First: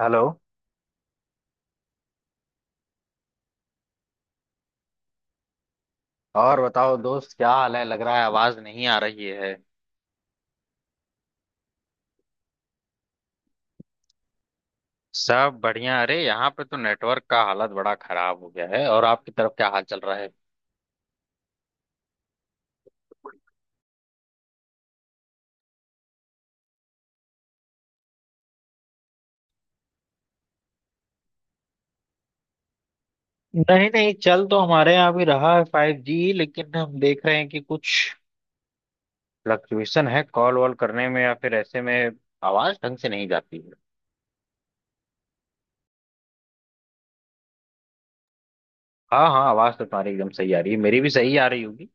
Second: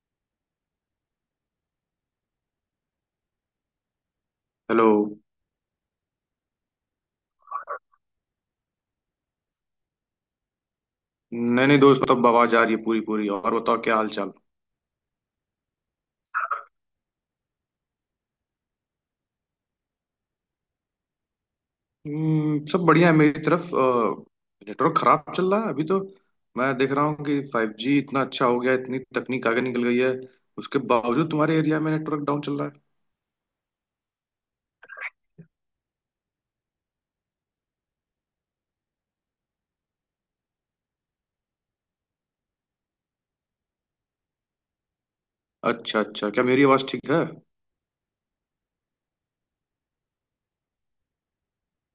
Hello. Hello. और बताओ दोस्त, क्या हाल है? लग रहा है आवाज नहीं आ रही है। नहीं नहीं दोस्त, तब आवाज आ रही है पूरी पूरी। और बताओ क्या हाल चाल। सब बढ़िया। अरे यहाँ पे तो नेटवर्क का हालत बड़ा खराब हो गया है। और आपकी तरफ क्या हाल चल रहा है? सब बढ़िया है मेरी तरफ, नेटवर्क खराब चल रहा है अभी तो। मैं देख रहा हूँ कि फाइव जी इतना अच्छा हो गया है, इतनी तकनीक आगे निकल गई है। उसके बावजूद तुम्हारे एरिया में नेटवर्क डाउन चल रहा है। नहीं नहीं, चल तो हमारे यहाँ भी रहा है 5G, लेकिन हम देख रहे हैं कि कुछ फ्लक्चुएशन है कॉल वॉल करने में, या फिर ऐसे में आवाज ढंग से नहीं जाती है। अच्छा अच्छा, क्या मेरी आवाज ठीक है? हाँ हाँ, आवाज तो तुम्हारी एकदम सही आ रही है, मेरी भी सही आ रही होगी।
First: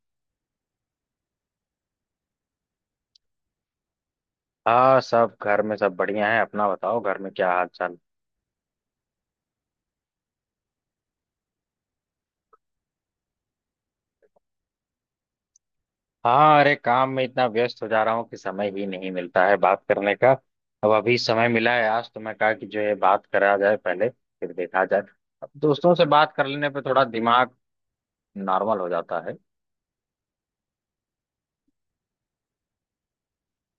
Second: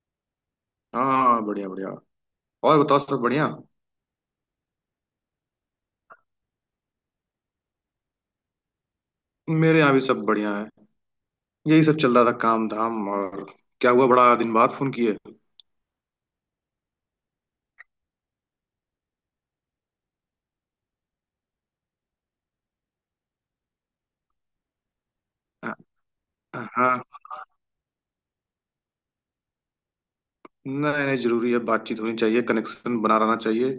हाँ, बढ़िया बढ़िया। और बताओ, सब बढ़िया? हाँ, सब घर में सब बढ़िया है। अपना बताओ, घर में क्या हाल चाल? मेरे यहाँ भी सब बढ़िया है। यही सब चल रहा था काम धाम। और क्या हुआ, बड़ा दिन बाद फोन किए? हाँ, अरे काम में इतना व्यस्त हो जा रहा हूँ कि समय ही नहीं मिलता है बात करने का। अब अभी समय मिला है आज तो, मैं कहा कि जो है बात करा जाए पहले, फिर देखा जाए। अब दोस्तों से बात कर लेने पे हाँ। थोड़ा दिमाग नॉर्मल हो जाता है। नहीं नहीं, जरूरी है, बातचीत होनी चाहिए, कनेक्शन बना रहना चाहिए।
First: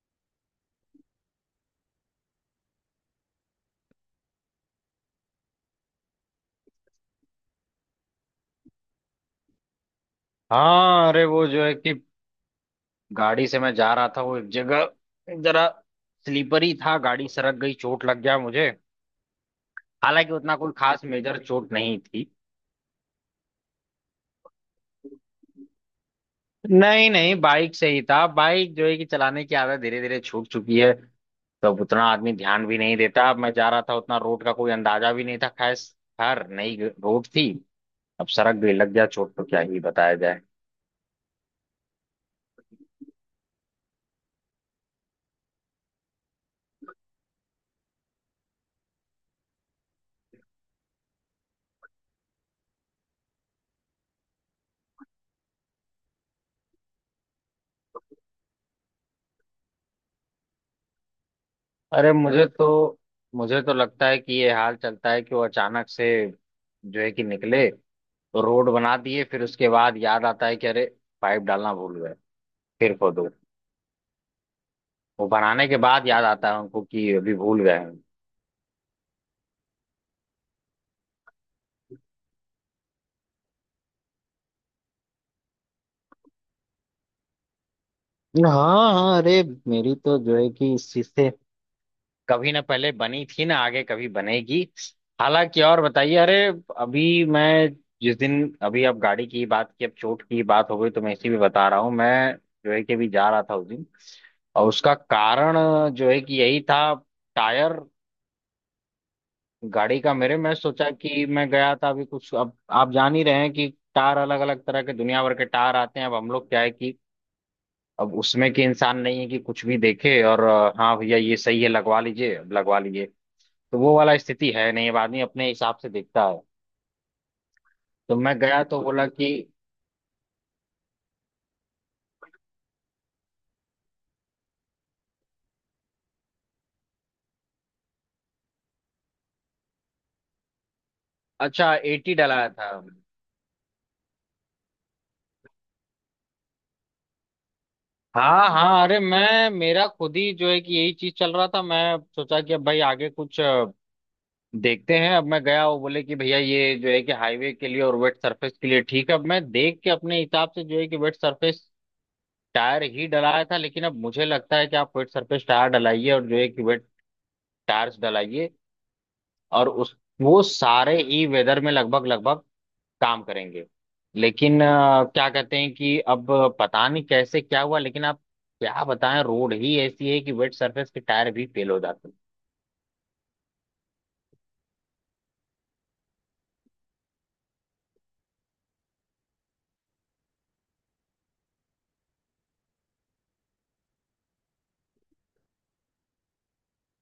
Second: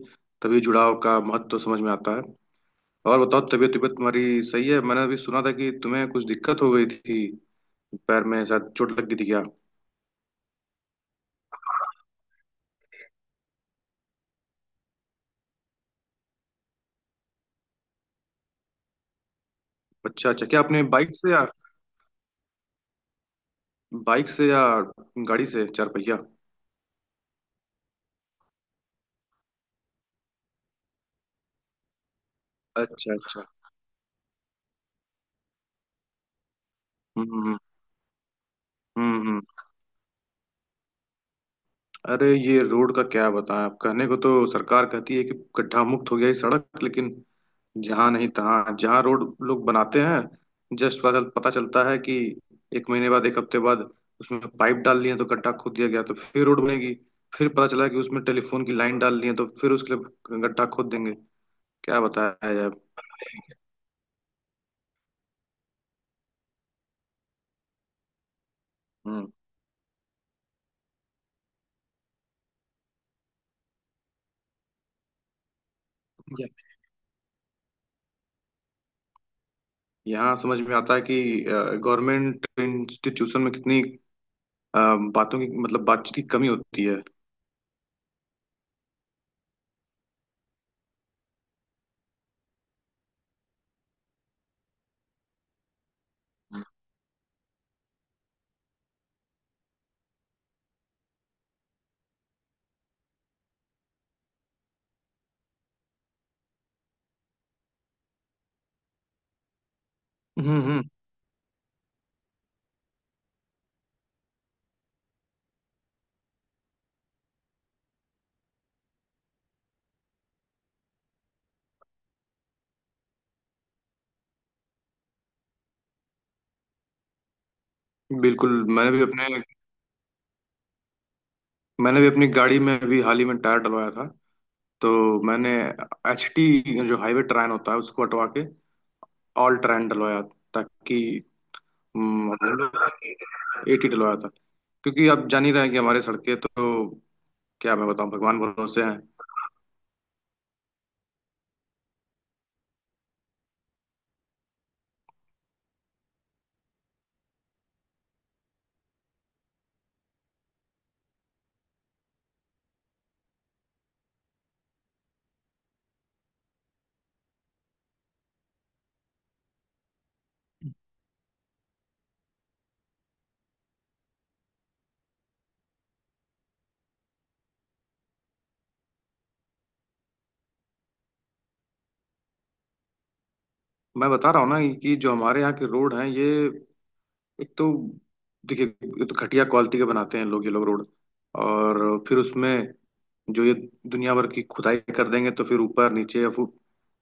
तभी जुड़ाव का महत्व समझ में आता है। और बताओ, तबीयत तबीयत तुम्हारी सही है? मैंने अभी सुना था कि तुम्हें कुछ दिक्कत हो गई थी, पैर में शायद चोट लग गई थी क्या? हाँ, अरे वो जो है कि गाड़ी से मैं जा रहा था, वो एक जगह जरा स्लीपर ही था, गाड़ी सरक गई, चोट लग गया मुझे। अच्छा हालांकि अच्छा, उतना क्या कोई आपने खास मेजर चोट नहीं थी। बाइक से या गाड़ी से, चार पहिया? नहीं नहीं, बाइक से ही था। बाइक जो है कि चलाने की आदत धीरे धीरे छूट चुकी है, तब उतना आदमी ध्यान भी नहीं अच्छा देता। अब अच्छा। मैं जा रहा था, उतना रोड का कोई अंदाजा भी नहीं था। खैर खैर, नई रोड थी। हम्म, अब सड़क भी लग गया, हम्म, चोट तो क्या ही बताया जाए। अरे ये रोड का क्या बताएं। आप, कहने को तो सरकार कहती है कि गड्ढा मुक्त हो गया ये सड़क, लेकिन जहाँ नहीं तहाँ, जहाँ रोड लोग बनाते हैं, जस्ट पता पता चलता है कि एक महीने बाद, एक हफ्ते बाद उसमें पाइप डाल लिए तो गड्ढा खोद दिया गया, तो फिर रोड बनेगी। फिर पता चला कि उसमें टेलीफोन की लाइन डाल लिए तो फिर उसके लिए गड्ढा खोद देंगे। क्या अरे मुझे बताया तो जाए। मुझे तो लगता है कि ये हाल चलता है कि वो अचानक से जो है कि निकले तो रोड बना दिए, हम्म। फिर उसके बाद याद आता है कि अरे पाइप डालना भूल गए। फिर खोदो। वो बनाने के बाद याद या- आता है उनको कि अभी भूल गए हैं। यहाँ समझ में आता है कि गवर्नमेंट इंस्टीट्यूशन में कितनी, अ, बातों की मतलब बातचीत की कमी होती है। हाँ हाँ, अरे मेरी तो जो है कि इस चीज से कभी ना पहले बनी थी, ना आगे कभी बनेगी। हालांकि, और बताइए। अरे अभी मैं, जिस दिन अभी आप गाड़ी की बात की, अब चोट की बात हो गई तो मैं इसी भी बता रहा हूँ। मैं जो है कि अभी जा रहा था उस दिन, और उसका कारण जो है कि यही था। टायर गाड़ी का मेरे, मैं हम्म, हम्म। सोचा कि मैं गया था अभी कुछ, अब आप जान ही रहे हैं कि टायर अलग अलग तरह के दुनिया भर के टायर आते हैं। अब हम लोग क्या है कि अब उसमें के इंसान नहीं है कि कुछ भी देखे और हाँ भैया ये सही है लगवा लीजिए, अब लगवा लीजिए, तो वो वाला स्थिति है नहीं। अब आदमी अपने हिसाब से देखता है तो मैं बिल्कुल। गया तो बोला कि मैंने भी अपनी गाड़ी में अभी हाल ही में टायर डलवाया था। तो मैंने HT, जो हाईवे ट्रेन होता है, उसको हटवा के ऑल ट्रेन डलवाया, ताकि। अच्छा, AT हम्म, डलाया था? AT डलवाया था, क्योंकि आप जान ही रहे हैं कि हमारे सड़कें तो, क्या मैं बताऊं, भगवान हाँ हाँ, भरोसे अरे हैं। मैं मेरा खुद ही जो है कि यही चीज चल रहा था। मैं सोचा कि अब भाई आगे कुछ देखते हैं। अब मैं गया, वो बोले कि भैया ये जो है कि हाईवे के लिए और वेट सरफेस के लिए ठीक है। अब मैं देख के अपने हिसाब से जो है कि वेट सरफेस टायर ही डलाया था, लेकिन अब मुझे लगता है कि आप वेट सरफेस टायर डलाइए और जो है कि वेट टायर्स डलाइए, और उस वो सारे ही वेदर में लगभग लगभग काम करेंगे। लेकिन क्या कहते हैं कि अब पता नहीं कैसे क्या हुआ, लेकिन आप क्या बताएं, रोड ही ऐसी है कि वेट सरफेस के टायर भी फेल हो जाते मैं बता रहा हूँ ना कि जो हमारे यहाँ के रोड हैं ये, एक तो देखिए, ये तो घटिया क्वालिटी के बनाते हैं लोग, ये लोग रोड। और फिर उसमें जो ये दुनिया भर की खुदाई कर देंगे तो फिर ऊपर नीचे, या फिर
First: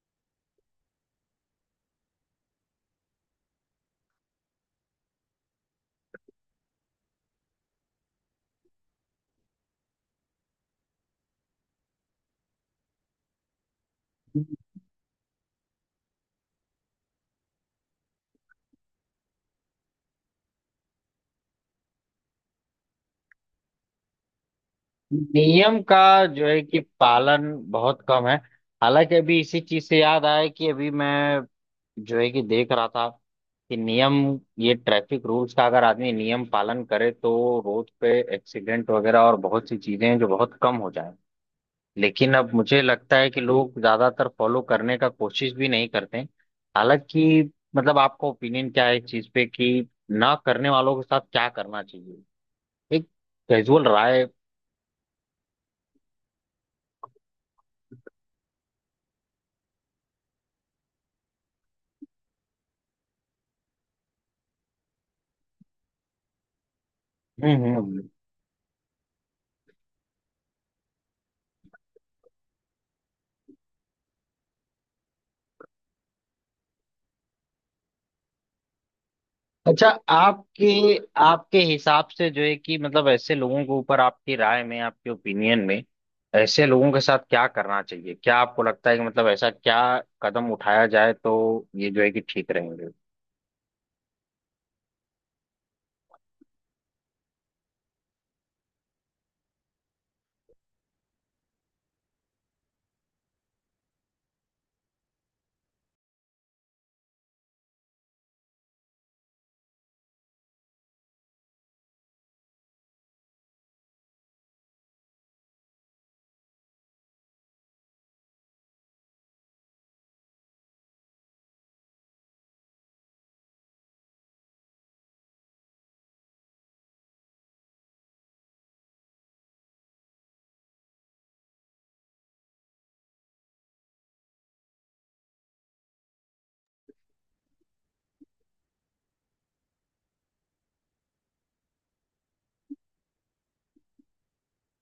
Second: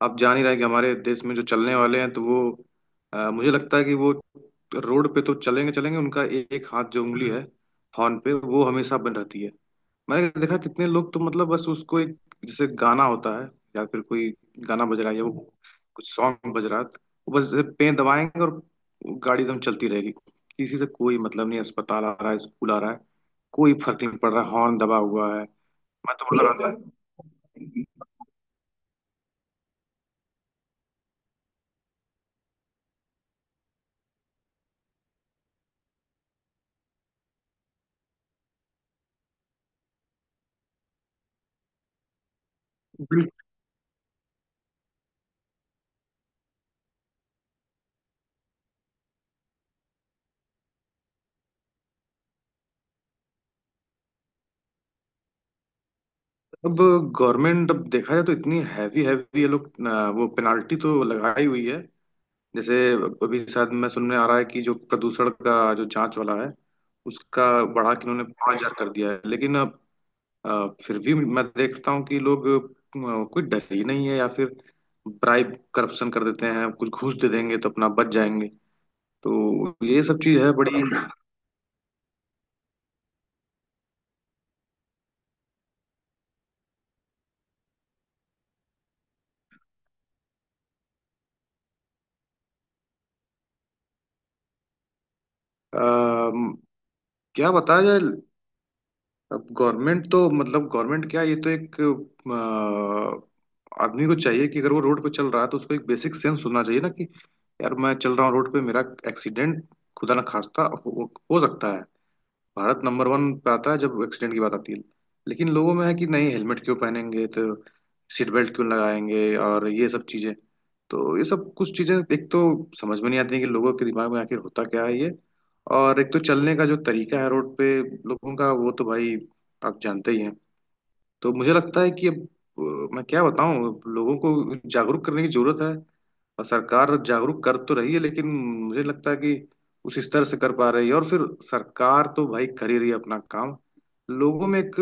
आप जान ही रहे हैं कि हमारे देश में जो चलने वाले हैं तो वो, मुझे लगता है कि वो रोड पे तो चलेंगे चलेंगे। उनका एक हाथ, जो उंगली है, हॉर्न पे वो हमेशा बंद रहती है। मैंने देखा कितने लोग, तो मतलब बस उसको एक, जैसे गाना होता है, या फिर कोई हैं। गाना बज रहा है या वो कुछ सॉन्ग बज रहा है, वो बस पे दबाएंगे और गाड़ी एकदम चलती रहेगी। किसी से कोई मतलब नहीं, अस्पताल आ रहा है, स्कूल आ रहा है, कोई फर्क नहीं पड़ रहा, हॉर्न दबा हुआ है। नियम मैं का तो बोल जो है रहा कि था। पालन बहुत कम है। हालांकि अभी इसी चीज से याद आया कि अभी मैं जो है कि देख रहा था कि नियम, ये ट्रैफिक रूल्स का अगर आदमी नियम पालन करे तो रोड पे एक्सीडेंट वगैरह और बहुत सी चीजें हैं जो बहुत कम हो। लेकिन अब मुझे लगता है कि बिल्कुल। लोग ज्यादातर फॉलो करने का कोशिश भी नहीं करते हैं। हालांकि, मतलब आपका ओपिनियन क्या है इस चीज पे, कि ना करने वालों के साथ क्या करना चाहिए? एक कैजुअल राय। अब गवर्नमेंट, अब देखा जाए तो इतनी हैवी हैवी, ये लोग वो पेनाल्टी तो लगाई हुई है। जैसे अभी शायद मैं सुनने आ रहा है कि जो प्रदूषण का जो जांच वाला है उसका हम्म बढ़ा हम्म। के उन्होंने 5,000 कर दिया है, लेकिन अब फिर भी मैं देखता हूँ कि लोग, कोई डर ही नहीं है, या फिर ब्राइब, करप्शन कर देते हैं, कुछ घूस दे देंगे तो अपना बच जाएंगे। तो अच्छा, ये सब चीज है आपके बड़ी। आपके हिसाब से जो है कि मतलब ऐसे लोगों के ऊपर आपकी राय में, आपके ओपिनियन में ऐसे लोगों के साथ क्या करना चाहिए? क्या आपको लगता है कि मतलब ऐसा क्या कदम उठाया जाए तो ये जो है कि ठीक रहेंगे? अ, क्या बताया जाए। अब गवर्नमेंट तो, मतलब गवर्नमेंट क्या, ये तो एक, आदमी को चाहिए कि अगर वो रोड पे चल रहा है तो उसको एक बेसिक सेंस होना चाहिए, ना कि, यार मैं चल रहा हूँ रोड पे, मेरा एक्सीडेंट खुदा ना खास्ता हो सकता है। भारत नंबर वन पे आता है जब एक्सीडेंट की बात आती है। लेकिन लोगों में है कि नहीं, हेलमेट क्यों पहनेंगे, तो सीट बेल्ट क्यों लगाएंगे, और ये सब चीजें। तो ये सब कुछ चीजें, एक तो समझ में नहीं आती कि लोगों के दिमाग में आखिर होता क्या है ये। और एक तो चलने का जो तरीका है रोड पे लोगों का, वो तो भाई आप जानते ही हैं। तो मुझे लगता है कि अब मैं क्या बताऊं, लोगों को जागरूक करने की जरूरत है। और सरकार जागरूक कर तो रही है, लेकिन मुझे लगता है कि उस स्तर से कर पा रही है। और फिर सरकार तो भाई कर ही रही है अपना काम। लोगों में एक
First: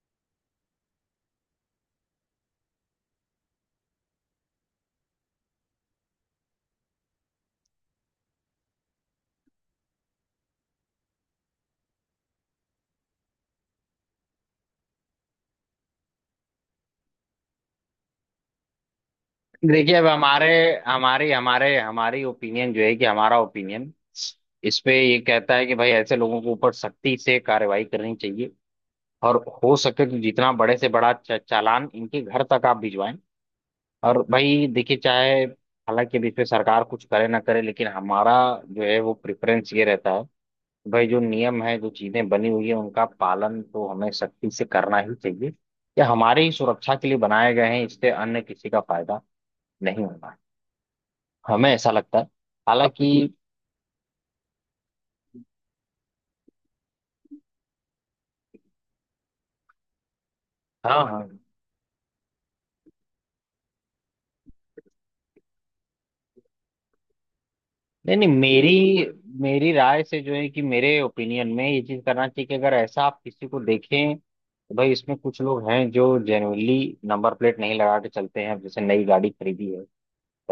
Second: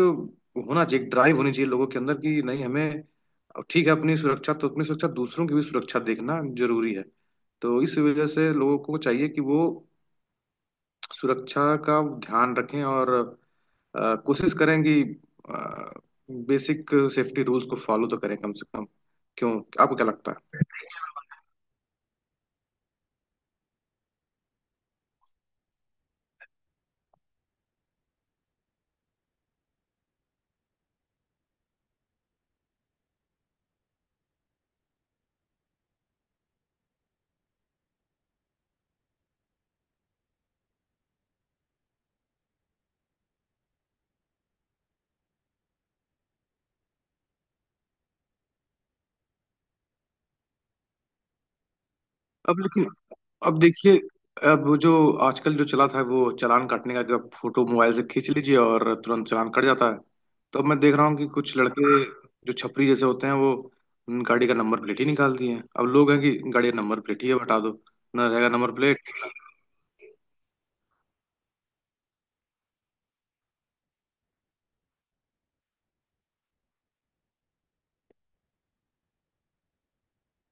होना चाहिए, एक ड्राइव होनी चाहिए लोगों के अंदर कि नहीं, हमें, अब ठीक है, अपनी सुरक्षा तो अपनी सुरक्षा, दूसरों की भी सुरक्षा देखना जरूरी है। तो इस वजह से लोगों को चाहिए कि वो सुरक्षा का ध्यान रखें, और कोशिश करें कि बेसिक सेफ्टी रूल्स को फॉलो तो करें कम से कम। क्यों? देखिए, आपको अब क्या लगता है? हमारे हमारी ओपिनियन जो है कि हमारा ओपिनियन इस पे ये कहता है कि भाई ऐसे लोगों के ऊपर सख्ती से कार्रवाई करनी चाहिए। और हो सके तो जितना बड़े से बड़ा चालान इनके घर तक आप भिजवाएं। और भाई देखिए, चाहे हालांकि अभी इस पे सरकार कुछ करे ना करे, लेकिन हमारा जो है वो प्रेफरेंस ये रहता है कि भाई जो नियम है, जो चीजें बनी हुई है, उनका पालन तो हमें सख्ती से करना ही चाहिए। ये हमारी ही सुरक्षा के लिए बनाए गए हैं, इससे अन्य किसी का फायदा नहीं होना, हमें ऐसा लगता है। अब लेकिन, हालांकि, अब देखिए, अब वो जो आजकल जो चला था वो चालान काटने का, कि आप फोटो मोबाइल से खींच लीजिए और तुरंत चालान कट जाता है। तो अब मैं देख हाँ रहा हूँ कि हाँ, कुछ लड़के, जो छपरी जैसे होते हैं, वो उन गाड़ी का नंबर प्लेट ही निकाल दिए हैं। अब लोग हैं कि गाड़ी का नंबर प्लेट ही है, हटा दो, नहीं ना नहीं, रहेगा मेरी नंबर प्लेट। मेरी राय से जो है कि मेरे ओपिनियन में ये चीज करना चाहिए कि अगर ऐसा आप किसी को देखें तो भाई इसमें कुछ लोग हैं जो जेन्युइनली नंबर प्लेट नहीं लगा के चलते हैं। अब जैसे नई गाड़ी खरीदी है,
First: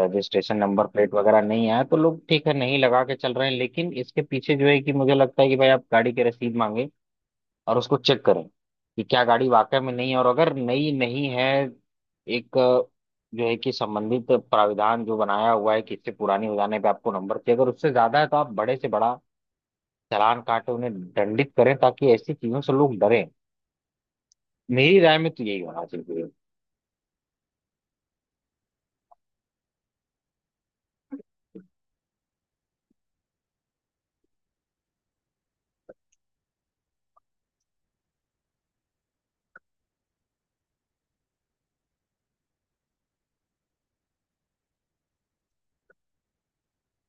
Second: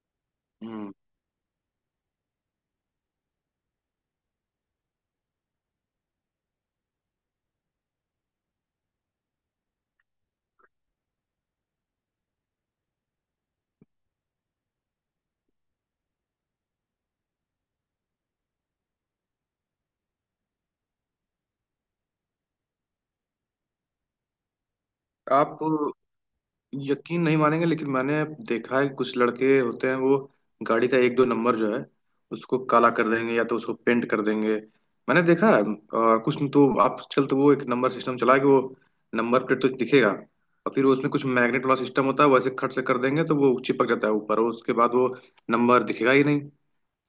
रजिस्ट्रेशन नंबर हम्म। प्लेट वगैरह नहीं आया तो लोग ठीक है नहीं लगा के चल रहे हैं, लेकिन इसके पीछे जो है कि मुझे लगता है कि भाई आप गाड़ी की रसीद मांगे और उसको चेक करें कि क्या गाड़ी वाकई में नई है। और अगर नई नहीं है, एक जो है कि संबंधित प्राविधान जो बनाया हुआ है कि इससे पुरानी हो जाने पे आपको नंबर चाहिए, अगर उससे ज्यादा है तो आप बड़े से बड़ा चालान काटे, उन्हें दंडित करें ताकि ऐसी चीजों से लोग डरें। मेरी राय में तो आप यही होना चाहिए। यकीन नहीं मानेंगे, लेकिन मैंने देखा है कि कुछ लड़के होते हैं वो गाड़ी का एक दो नंबर जो है, उसको काला कर देंगे, या तो उसको पेंट कर देंगे। मैंने देखा है। और कुछ तो आजकल तो वो एक नंबर सिस्टम चला है कि वो नंबर प्लेट तो दिखेगा, और फिर उसमें कुछ मैग्नेट वाला सिस्टम होता है, वैसे खट से कर देंगे तो वो चिपक जाता है ऊपर, और उसके बाद वो नंबर दिखेगा ही नहीं।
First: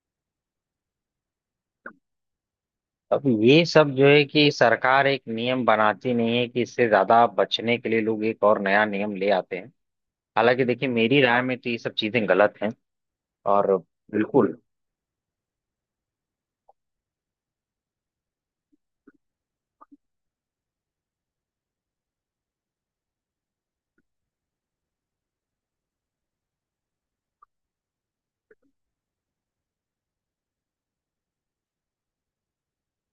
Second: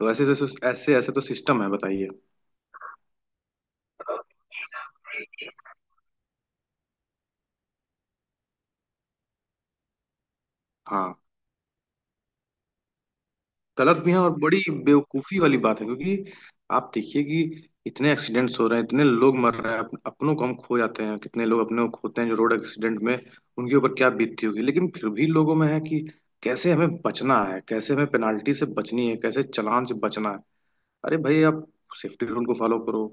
तो ऐसे ऐसे तो सिस्टम है, बताइए। अब ये सब जो है कि सरकार एक नियम बनाती नहीं है कि इससे ज्यादा बचने के लिए लोग एक और नया नियम ले आते हैं। हालांकि देखिए, हाँ। मेरी राय में तो ये सब चीजें गलत हैं। और गलत भी है, और बिल्कुल, बड़ी बेवकूफी वाली बात है, क्योंकि आप देखिए कि इतने एक्सीडेंट्स हो रहे हैं, इतने लोग मर रहे हैं, अपनों को हम खो जाते हैं। कितने लोग अपने को खोते हैं जो रोड एक्सीडेंट में, उनके ऊपर क्या बीतती होगी। लेकिन फिर भी लोगों में है कि कैसे हमें बचना है, कैसे हमें पेनाल्टी से बचनी है, कैसे चालान से बचना है। अरे भाई, आप सेफ्टी रूल को फॉलो करो।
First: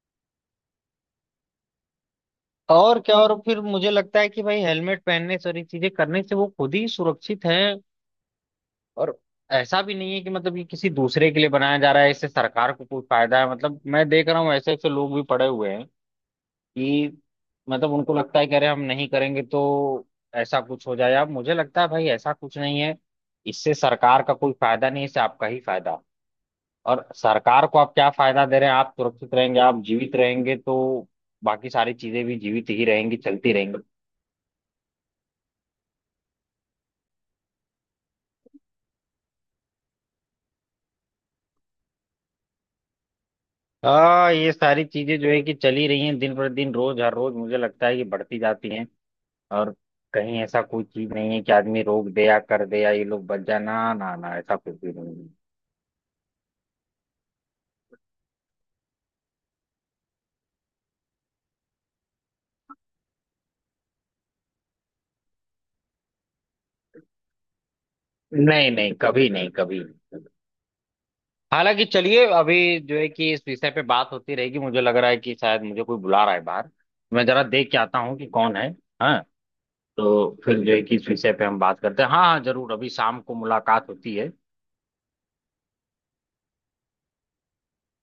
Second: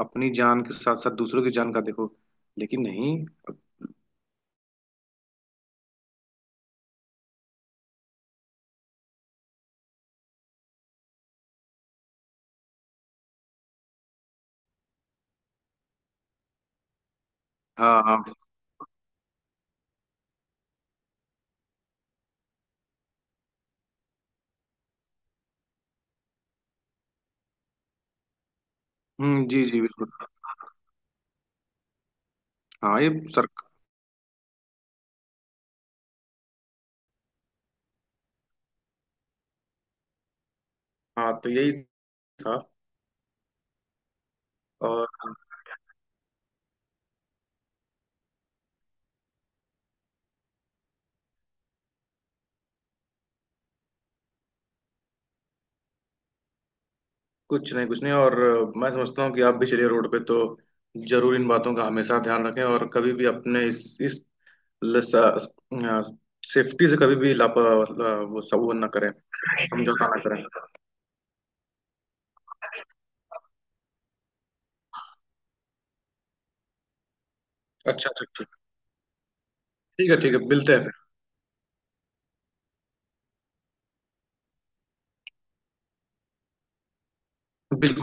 अपनी जान के साथ साथ दूसरों की जान का देखो। लेकिन और क्या, नहीं। और फिर मुझे लगता है कि भाई हेलमेट पहनने सारी चीजें करने से वो खुद ही सुरक्षित हैं। और ऐसा भी नहीं है कि मतलब ये किसी दूसरे के लिए बनाया जा रहा है, इससे सरकार को कोई फायदा है। मतलब मैं देख रहा हूँ ऐसे ऐसे लोग भी पड़े हुए हैं कि मतलब हाँ, उनको हाँ। लगता है कि अरे हम नहीं करेंगे तो ऐसा कुछ हो जाए। अब मुझे लगता है भाई ऐसा कुछ नहीं है। इससे सरकार का कोई फायदा नहीं है, इससे आपका ही फायदा। और सरकार को आप क्या फायदा दे रहे हैं? आप सुरक्षित रहेंगे, जी जी, आप जीवित बिल्कुल। रहेंगे तो बाकी सारी चीजें भी जीवित ही हाँ, ये, रहेंगी, सर। चलती रहेंगी। हाँ, तो यही था। हाँ, ये सारी और चीजें जो है कि चली रही हैं, दिन पर दिन, रोज हर रोज मुझे लगता है कि बढ़ती जाती हैं। और कहीं ऐसा कोई चीज नहीं है कि आदमी रोक दे या कर दे या ये लोग बच जाए। ना ना ना, ऐसा कुछ भी नहीं कुछ नहीं, कुछ नहीं। और मैं समझता हूँ कि आप भी चलिए रोड पे, तो जरूर इन बातों का हमेशा ध्यान रखें। और कभी भी अपने इस सेफ्टी से कभी भी, है। वो सब, नहीं वो ना नहीं, करें। कभी नहीं, कभी समझौता नहीं। ना करें। हालांकि चलिए, अभी जो है कि इस विषय पे बात होती रहेगी। मुझे लग रहा है कि शायद मुझे कोई बुला रहा है बाहर, मैं जरा देख के आता अच्छा हूँ अच्छा, कि कौन ठीक। है। हाँ, ठीक है, ठीक तो है, फिर जो मिलते है हैं फिर। कि इस विषय पे हम बात करते हैं। हाँ हाँ, जरूर। अभी शाम को मुलाकात होती है। बिल्कुल।